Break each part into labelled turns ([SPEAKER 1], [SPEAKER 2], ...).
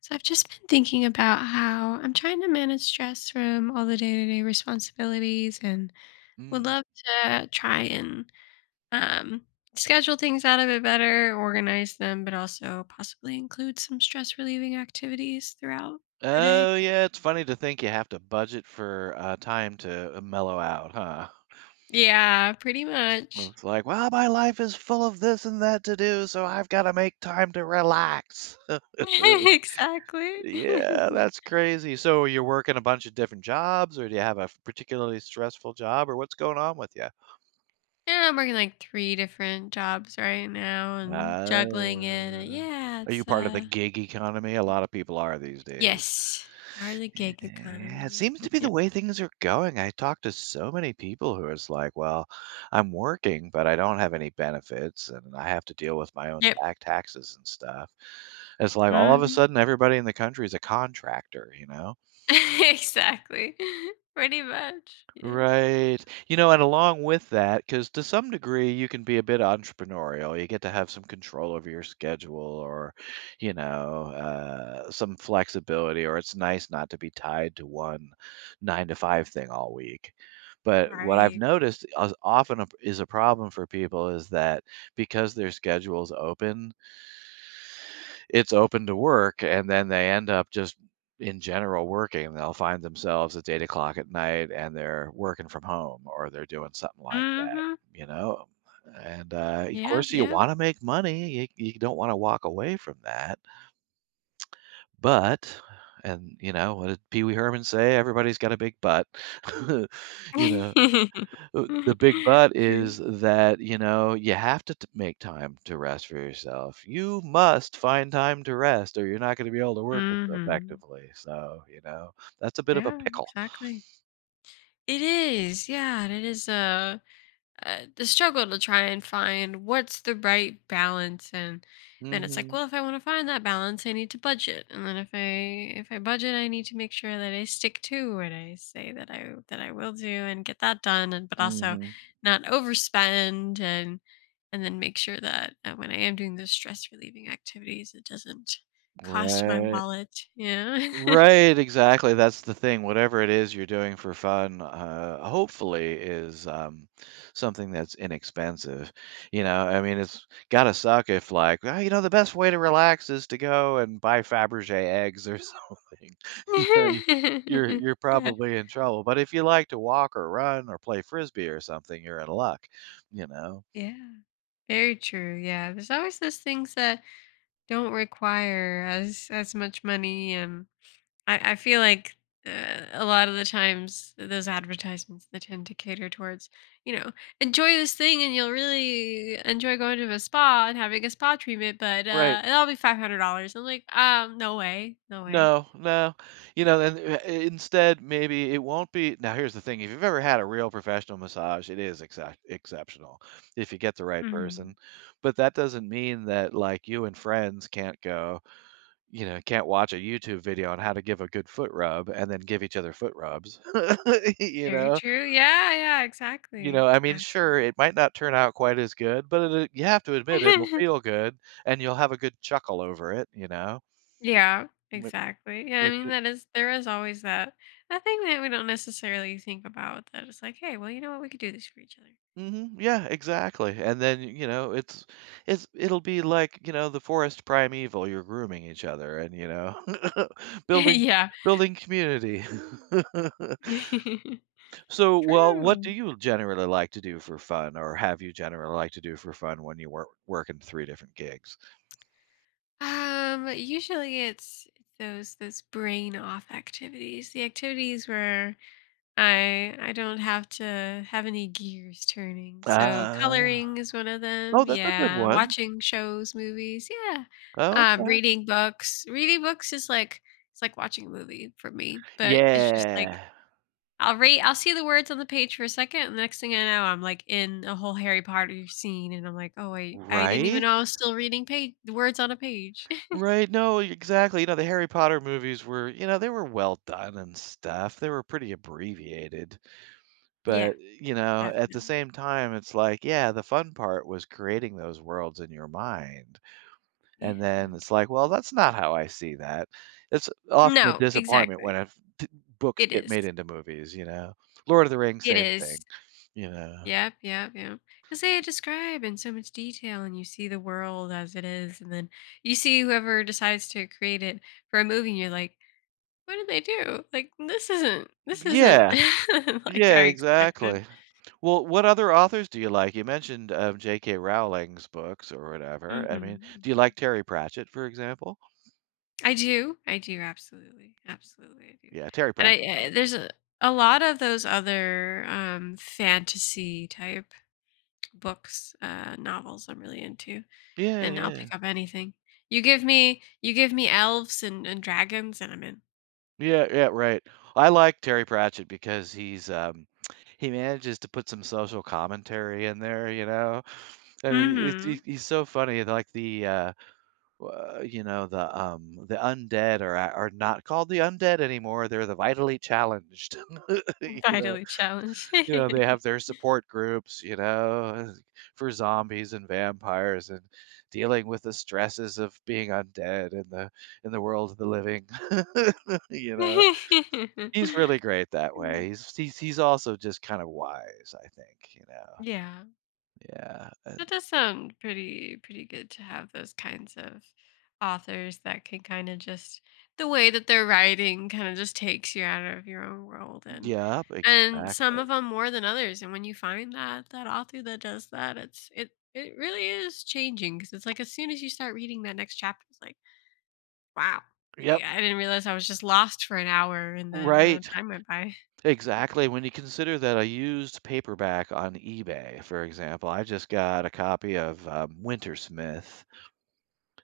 [SPEAKER 1] So I've just been thinking about how I'm trying to manage stress from all the day-to-day responsibilities and would
[SPEAKER 2] Mm.
[SPEAKER 1] love to try and um, schedule things out a bit better, organize them, but also possibly include some stress relieving activities throughout the day.
[SPEAKER 2] Oh, yeah, it's funny to think you have to budget for, time to, mellow out, huh?
[SPEAKER 1] Yeah, pretty much.
[SPEAKER 2] It's like, "Well, my life is full of this and that to do, so I've gotta make time to relax." Uh,
[SPEAKER 1] exactly. yeah,
[SPEAKER 2] yeah, that's crazy. So you're working a bunch of different jobs, or do you have a f particularly stressful job, or what's going on with you?
[SPEAKER 1] I'm working like 3 different jobs right now and juggling it.
[SPEAKER 2] Oh.
[SPEAKER 1] Yeah,
[SPEAKER 2] Are you
[SPEAKER 1] it's
[SPEAKER 2] part of the gig economy? A lot of people are these days.
[SPEAKER 1] Yes, part of the
[SPEAKER 2] Yeah,
[SPEAKER 1] gig
[SPEAKER 2] it
[SPEAKER 1] economy.
[SPEAKER 2] seems to be the
[SPEAKER 1] Yep.
[SPEAKER 2] way things are going. I talk to so many people who is like, well, I'm working, but I don't have any benefits and I have to deal with my own
[SPEAKER 1] Yep.
[SPEAKER 2] back taxes and stuff. It's like all of a
[SPEAKER 1] Mhm.
[SPEAKER 2] sudden everybody in the country is a contractor, you know?
[SPEAKER 1] Exactly. Pretty much. Yeah.
[SPEAKER 2] Right. You know, and along with that, because to some degree you can be a bit entrepreneurial. You get to have some control over your schedule or, some flexibility, or it's nice not to be tied to one nine to five thing all week. But what I've
[SPEAKER 1] Right.
[SPEAKER 2] noticed as often is a problem for people is that because their schedule's open, it's open to work and then they end up just in general working they'll find themselves at 8 o'clock at night and they're working from home or they're doing something like that,
[SPEAKER 1] Mhm.
[SPEAKER 2] you know? And, of
[SPEAKER 1] Yep,
[SPEAKER 2] course, you
[SPEAKER 1] yep.
[SPEAKER 2] wanna make money, you don't wanna walk away from that, but and, you know, what did Pee Wee Herman say? Everybody's got a big butt. You know? The big but
[SPEAKER 1] True.
[SPEAKER 2] is that, you know, you have to t make time to rest for yourself. You must find time to rest or you're not gonna be able to work as
[SPEAKER 1] Mhm.
[SPEAKER 2] effectively, so, you know, that's a bit of a
[SPEAKER 1] Yeah,
[SPEAKER 2] pickle.
[SPEAKER 1] exactly. It is, yeah, and the struggle to try and find what's the right balance, and then it's like,
[SPEAKER 2] Mhm.
[SPEAKER 1] well, if I want to find that balance, I need to budget, and then if I budget, I need to make sure that I stick to what I say that I will do and get that done, and but also
[SPEAKER 2] Mhm.
[SPEAKER 1] not overspend. And then make sure that when I am doing those stress relieving activities, it doesn't cost my
[SPEAKER 2] Right.
[SPEAKER 1] wallet. Yeah.
[SPEAKER 2] Right, exactly, that's the thing, whatever it is you're doing for fun, hopefully is, something that's inexpensive, you know, I mean, it's gotta suck if, like, "Well, you know, the best way to relax is to go and buy Fabergé eggs or something," you know, you're
[SPEAKER 1] Yeah,
[SPEAKER 2] probably in trouble, but if you like to walk or run or play Frisbee or something, you're in luck, you know?
[SPEAKER 1] yeah, very true. Yeah. There's always those things that don't require as much money. And I feel like, a lot of the times those advertisements, they tend to cater towards, you know, "Enjoy this thing, and you'll really enjoy going to a spa and having a spa treatment, but,
[SPEAKER 2] Right.
[SPEAKER 1] it'll be $500." I'm like, no way, no way."
[SPEAKER 2] No, no. You know, and instead, maybe it won't be. Now, here's the thing. If you've ever had a real professional massage, it is exact exceptional if you get the right person.
[SPEAKER 1] Mhm.
[SPEAKER 2] But that doesn't mean that like you and friends can't go, you know, can't watch a YouTube video on how to give a good foot rub and then give each other foot rubs. You
[SPEAKER 1] Very
[SPEAKER 2] know?
[SPEAKER 1] true. Yeah, yeah,
[SPEAKER 2] You know,
[SPEAKER 1] exactly.
[SPEAKER 2] I mean, sure,
[SPEAKER 1] Absolutely.
[SPEAKER 2] it might not turn out quite as good, but it, you have to admit it'll feel good and you'll have a good chuckle over it, you know?
[SPEAKER 1] Yeah,
[SPEAKER 2] With,
[SPEAKER 1] exactly. Yeah, I
[SPEAKER 2] with
[SPEAKER 1] mean that is there is always that thing that we don't necessarily think about, that it's like, hey, well, you know what, we could do this for each other.
[SPEAKER 2] Mhm. Yeah, exactly. And then, you know, it'll be like, you know, the forest primeval, you're grooming each other and, you know, building
[SPEAKER 1] Yeah.
[SPEAKER 2] building community. So, well, what
[SPEAKER 1] True.
[SPEAKER 2] do you generally like to do for fun or have you generally like to do for fun when you work working 3 different gigs?
[SPEAKER 1] Usually it's those brain off activities, the activities where I don't have to have any gears turning. So
[SPEAKER 2] Ah.
[SPEAKER 1] coloring is one of
[SPEAKER 2] Oh,
[SPEAKER 1] them.
[SPEAKER 2] that's a good
[SPEAKER 1] Yeah,
[SPEAKER 2] one.
[SPEAKER 1] watching shows, movies. Yeah,
[SPEAKER 2] Oh, okay.
[SPEAKER 1] reading books. Reading books is like it's like watching a movie for me, but it's just like
[SPEAKER 2] Yeah.
[SPEAKER 1] I'll read. I'll see the words on the page for a second, and the next thing I know, I'm like in a whole Harry Potter scene, and I'm like, oh wait, I didn't even
[SPEAKER 2] Right?
[SPEAKER 1] know I was still reading page the words on a page.
[SPEAKER 2] Right, no, e, exactly, you know, the Harry Potter movies were you know, they were well done and stuff, they were pretty abbreviated,
[SPEAKER 1] Yeah,
[SPEAKER 2] but, you know, at the
[SPEAKER 1] definitely.
[SPEAKER 2] same time, it's like, yeah, the fun part was creating those worlds in your mind,
[SPEAKER 1] Yeah.
[SPEAKER 2] and then it's like, "Well, that's not how I see that." It's often a
[SPEAKER 1] No,
[SPEAKER 2] disappointment when
[SPEAKER 1] exactly.
[SPEAKER 2] if t books
[SPEAKER 1] It
[SPEAKER 2] get
[SPEAKER 1] is.
[SPEAKER 2] made into movies, you know? Lord of the Rings,
[SPEAKER 1] It
[SPEAKER 2] same
[SPEAKER 1] is.
[SPEAKER 2] thing, you know?
[SPEAKER 1] Yep, yep, yep. Because they describe in so much detail, and you see the world as it is, and then you see whoever decides to create it for a movie, and you're like, "What did they do? Like, this isn't
[SPEAKER 2] Yeah.
[SPEAKER 1] like I
[SPEAKER 2] Yeah,
[SPEAKER 1] expected."
[SPEAKER 2] exactly. Well, what other authors do you like? You mentioned J.K. Rowling's books or
[SPEAKER 1] Hmm.
[SPEAKER 2] whatever. I
[SPEAKER 1] Hmm.
[SPEAKER 2] mean, do you like Terry Pratchett, for example?
[SPEAKER 1] I do, absolutely, absolutely, I do.
[SPEAKER 2] Yeah, Terry
[SPEAKER 1] And
[SPEAKER 2] Pratchett.
[SPEAKER 1] there's a lot of those other fantasy type books, novels I'm really into.
[SPEAKER 2] Yeah,
[SPEAKER 1] And I'll
[SPEAKER 2] yeah,
[SPEAKER 1] pick up anything. You give me elves and dragons, and I'm in.
[SPEAKER 2] yeah, yeah. Right. I like Terry Pratchett because he's he manages to put some social commentary in there. You know, I mean, it's
[SPEAKER 1] Mm.
[SPEAKER 2] he's so funny. Like the you know, the undead are not called the undead anymore. They're the vitally challenged.
[SPEAKER 1] Mhm.
[SPEAKER 2] You know.
[SPEAKER 1] Vitally challenged.
[SPEAKER 2] You know, they have their support groups, you know, for zombies and vampires and dealing with the stresses of being undead in the world of the living. You know? He's really great that way. He's also just kind of wise, I think, you know?
[SPEAKER 1] yeah.
[SPEAKER 2] Yeah,
[SPEAKER 1] That does sound pretty good to have those kinds of authors that can kind of just the way that they're writing kind of just takes you out of your own world,
[SPEAKER 2] yep,
[SPEAKER 1] and some
[SPEAKER 2] exactly.
[SPEAKER 1] of them more than others. And when you find that author that does that, it's it really is changing, because it's like as soon as you start reading that next chapter, it's like wow, like,
[SPEAKER 2] Yep,
[SPEAKER 1] I didn't realize I was just lost for an hour, and then
[SPEAKER 2] right.
[SPEAKER 1] time went by.
[SPEAKER 2] Exactly, when you consider that a used paperback on eBay, for example, I just got a copy of, Wintersmith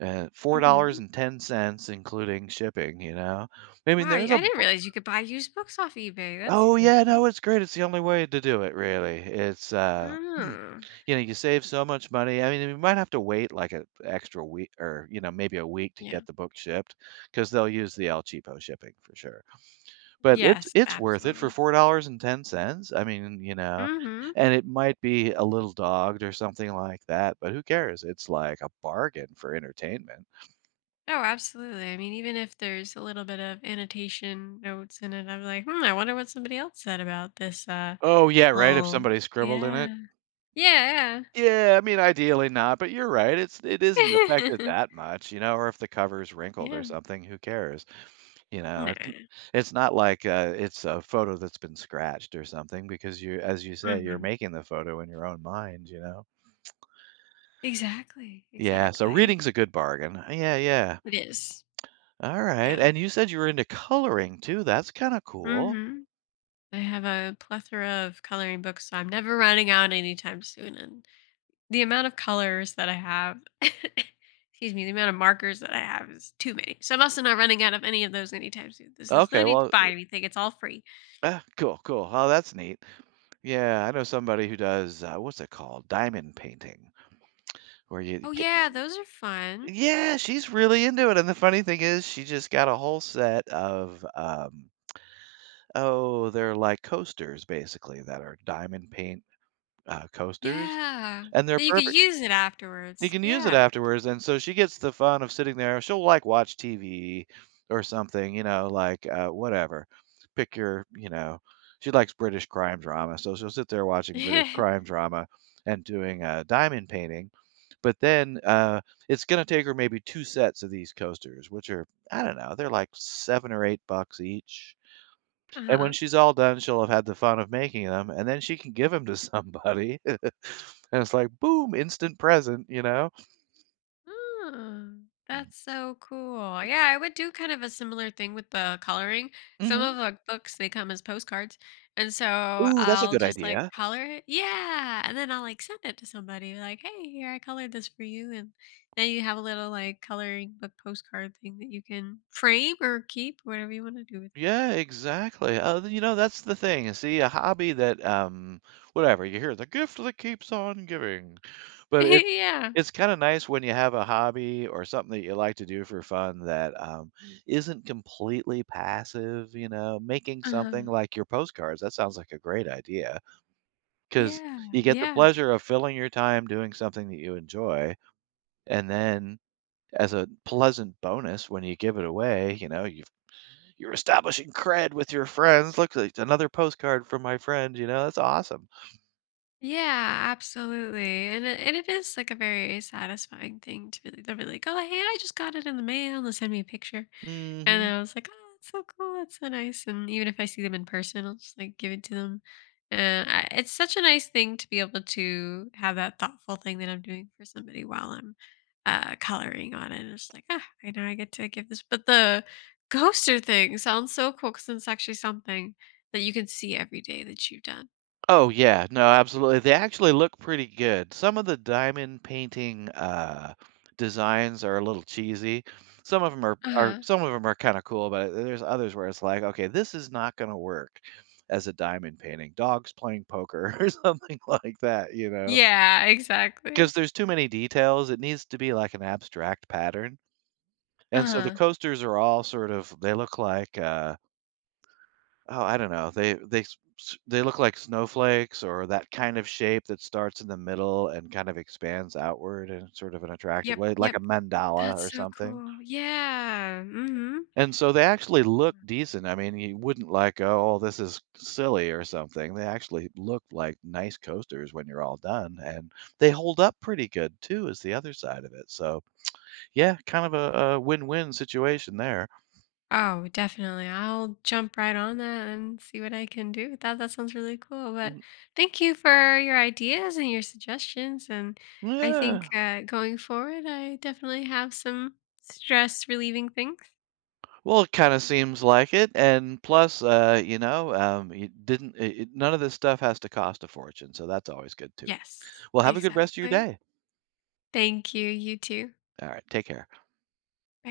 [SPEAKER 1] Hmm.
[SPEAKER 2] $4.10, including shipping, you know? I mean,
[SPEAKER 1] Wow,
[SPEAKER 2] there's a
[SPEAKER 1] I didn't
[SPEAKER 2] bu
[SPEAKER 1] realize you could buy used books off eBay. That's
[SPEAKER 2] oh, yeah,
[SPEAKER 1] handy.
[SPEAKER 2] no, it's great, it's the only way to do it, really. It's, you
[SPEAKER 1] Oh,
[SPEAKER 2] know, you save so much money. I mean, you might have to wait, like, an extra week or, you know, maybe a week to
[SPEAKER 1] yeah.
[SPEAKER 2] get the book shipped, because 'cause they'll use the El Cheapo shipping for sure. But it's
[SPEAKER 1] Yes,
[SPEAKER 2] it's worth it for
[SPEAKER 1] absolutely.
[SPEAKER 2] $4.10. I mean, you know,
[SPEAKER 1] Hmm.
[SPEAKER 2] and it might be a little dogged or something like that, but who cares? It's like a bargain for entertainment.
[SPEAKER 1] Oh, absolutely. I mean, even if there's a little bit of annotation notes in it, I'm like, hmm, I wonder what somebody else said about this.
[SPEAKER 2] Oh, yeah, right, if
[SPEAKER 1] Oh,
[SPEAKER 2] somebody scribbled in it?
[SPEAKER 1] yeah, yeah,
[SPEAKER 2] Yeah, I mean, ideally not, but you're right, it isn't affected
[SPEAKER 1] yeah,
[SPEAKER 2] that much, you know, or if the cover's wrinkled or
[SPEAKER 1] yeah.
[SPEAKER 2] something, who cares? You know,
[SPEAKER 1] No.
[SPEAKER 2] it's not like, it's a photo that's been scratched or something because you as you say, you're
[SPEAKER 1] Hmm.
[SPEAKER 2] making the photo in your own mind, you know?
[SPEAKER 1] Exactly,
[SPEAKER 2] Yeah, so
[SPEAKER 1] exactly.
[SPEAKER 2] reading's a good bargain. Yeah, yeah.
[SPEAKER 1] It is.
[SPEAKER 2] Alright,
[SPEAKER 1] Yeah.
[SPEAKER 2] and you said you were into coloring too, that's kinda cool.
[SPEAKER 1] Hmm. I have a plethora of coloring books, so I'm never running out anytime soon, and The amount of colors that I have excuse me, the amount of markers that I have is too many. So I am also not running out of any of those anytime soon. This is no
[SPEAKER 2] Okay,
[SPEAKER 1] need to
[SPEAKER 2] well
[SPEAKER 1] buy anything. It's all free.
[SPEAKER 2] ah, cool, cool. Oh, that's neat. Yeah, I know somebody who does, what's it called? Diamond painting, where you
[SPEAKER 1] Oh
[SPEAKER 2] get
[SPEAKER 1] yeah, those are fun.
[SPEAKER 2] yeah, she's really into it, and the funny thing is she just got a whole set of, oh, they're like coasters, basically, that are diamond paint, coasters,
[SPEAKER 1] Yeah.
[SPEAKER 2] and they're
[SPEAKER 1] Then you could
[SPEAKER 2] perfect.
[SPEAKER 1] use it
[SPEAKER 2] You
[SPEAKER 1] afterwards.
[SPEAKER 2] can use it
[SPEAKER 1] Yeah.
[SPEAKER 2] afterwards, and so she gets the fun of sitting there. She'll, like, watch TV or something, you know, like, whatever. Pick your you know, she likes British crime drama, so she'll sit there watching British crime drama and doing, a diamond painting, but then, it's gonna take her maybe 2 sets of these coasters, which are I don't know, they're like 7 or 8 bucks each, and when
[SPEAKER 1] Uh-huh.
[SPEAKER 2] she's all done, she'll have had the fun of making them, and then she can give them to somebody, and it's like, "Boom, instant present," you know?
[SPEAKER 1] Oh, that's so cool. Yeah, I would do kind of a similar thing with the coloring. Some
[SPEAKER 2] Mhm.
[SPEAKER 1] of the books they come as postcards, and so
[SPEAKER 2] Ooh, that's a
[SPEAKER 1] I'll
[SPEAKER 2] good
[SPEAKER 1] just like
[SPEAKER 2] idea.
[SPEAKER 1] color it. Yeah, and then I'll like send it to somebody like, "Hey, here I colored this for you." And now you have a little like coloring book postcard thing that you can frame or keep, whatever you want to do with it.
[SPEAKER 2] Yeah, exactly. You know, that's the thing. See, a hobby that, whatever you hear, the gift that keeps on giving, but
[SPEAKER 1] yeah.
[SPEAKER 2] it's kind of nice when you have a hobby or something that you like to do for fun that isn't completely passive. You know, making something
[SPEAKER 1] Uh,
[SPEAKER 2] like your postcards. That sounds like a great idea because
[SPEAKER 1] yeah.
[SPEAKER 2] you get the
[SPEAKER 1] Yeah.
[SPEAKER 2] pleasure of filling your time doing something that you enjoy, and then as a pleasant bonus when you give it away, you know, you're establishing cred with your friends. Look, like another postcard from my friend. You know, that's awesome.
[SPEAKER 1] Yeah, absolutely. And it is like a very satisfying thing to really, to be like, oh, hey, I just got it in the mail. They send me a picture. And
[SPEAKER 2] Hmm.
[SPEAKER 1] I was like, oh, that's so cool. That's so nice. And even if I see them in person, I'll just like give it to them. And it's such a nice thing to be able to have that thoughtful thing that I'm doing for somebody while I'm coloring on it. And it's like, ah, I know I get to give this. But the ghoster thing sounds so cool because it's actually something that you can see every day that you've done.
[SPEAKER 2] Oh yeah, no, absolutely. They actually look pretty good. Some of the diamond painting designs are a little cheesy. Some of them are
[SPEAKER 1] Uh-huh.
[SPEAKER 2] some of them are kind of cool, but there's others where it's like, okay, this is not going to work as a diamond painting. Dogs playing poker or something like that, you know,
[SPEAKER 1] Yeah,
[SPEAKER 2] because
[SPEAKER 1] exactly.
[SPEAKER 2] there's too many details. It needs to be like an abstract pattern. And so the
[SPEAKER 1] Uh-huh.
[SPEAKER 2] coasters are all sort of they look like, oh, I don't know, they s s they look like snowflakes or that kind of shape that starts in the middle and kind of expands outward in sort of an attractive
[SPEAKER 1] Yep,
[SPEAKER 2] way, like
[SPEAKER 1] yep.
[SPEAKER 2] a mandala
[SPEAKER 1] That's
[SPEAKER 2] or
[SPEAKER 1] so
[SPEAKER 2] something.
[SPEAKER 1] cool. Yeah, mm mhm.
[SPEAKER 2] And so they actually look decent. I mean, you wouldn't like, "Oh, oh, this is silly," or something. They actually look like nice coasters when you're all done, and they hold up pretty good too is the other side of it. So, yeah, kind of a win-win situation there.
[SPEAKER 1] Oh, definitely. I'll jump right on that and see what I can do with that. That sounds really cool, but
[SPEAKER 2] Mhm.
[SPEAKER 1] thank you for your ideas and your suggestions, and I
[SPEAKER 2] Yeah.
[SPEAKER 1] think, going forward, I definitely have some stress relieving things.
[SPEAKER 2] Well, it kind of seems like it, and plus, you know, it didn't. It- none of this stuff has to cost a fortune, so that's always good too.
[SPEAKER 1] Yes,
[SPEAKER 2] Well, have a good rest of your
[SPEAKER 1] exactly.
[SPEAKER 2] day.
[SPEAKER 1] Thank you, you too. Bye.
[SPEAKER 2] All right, take care.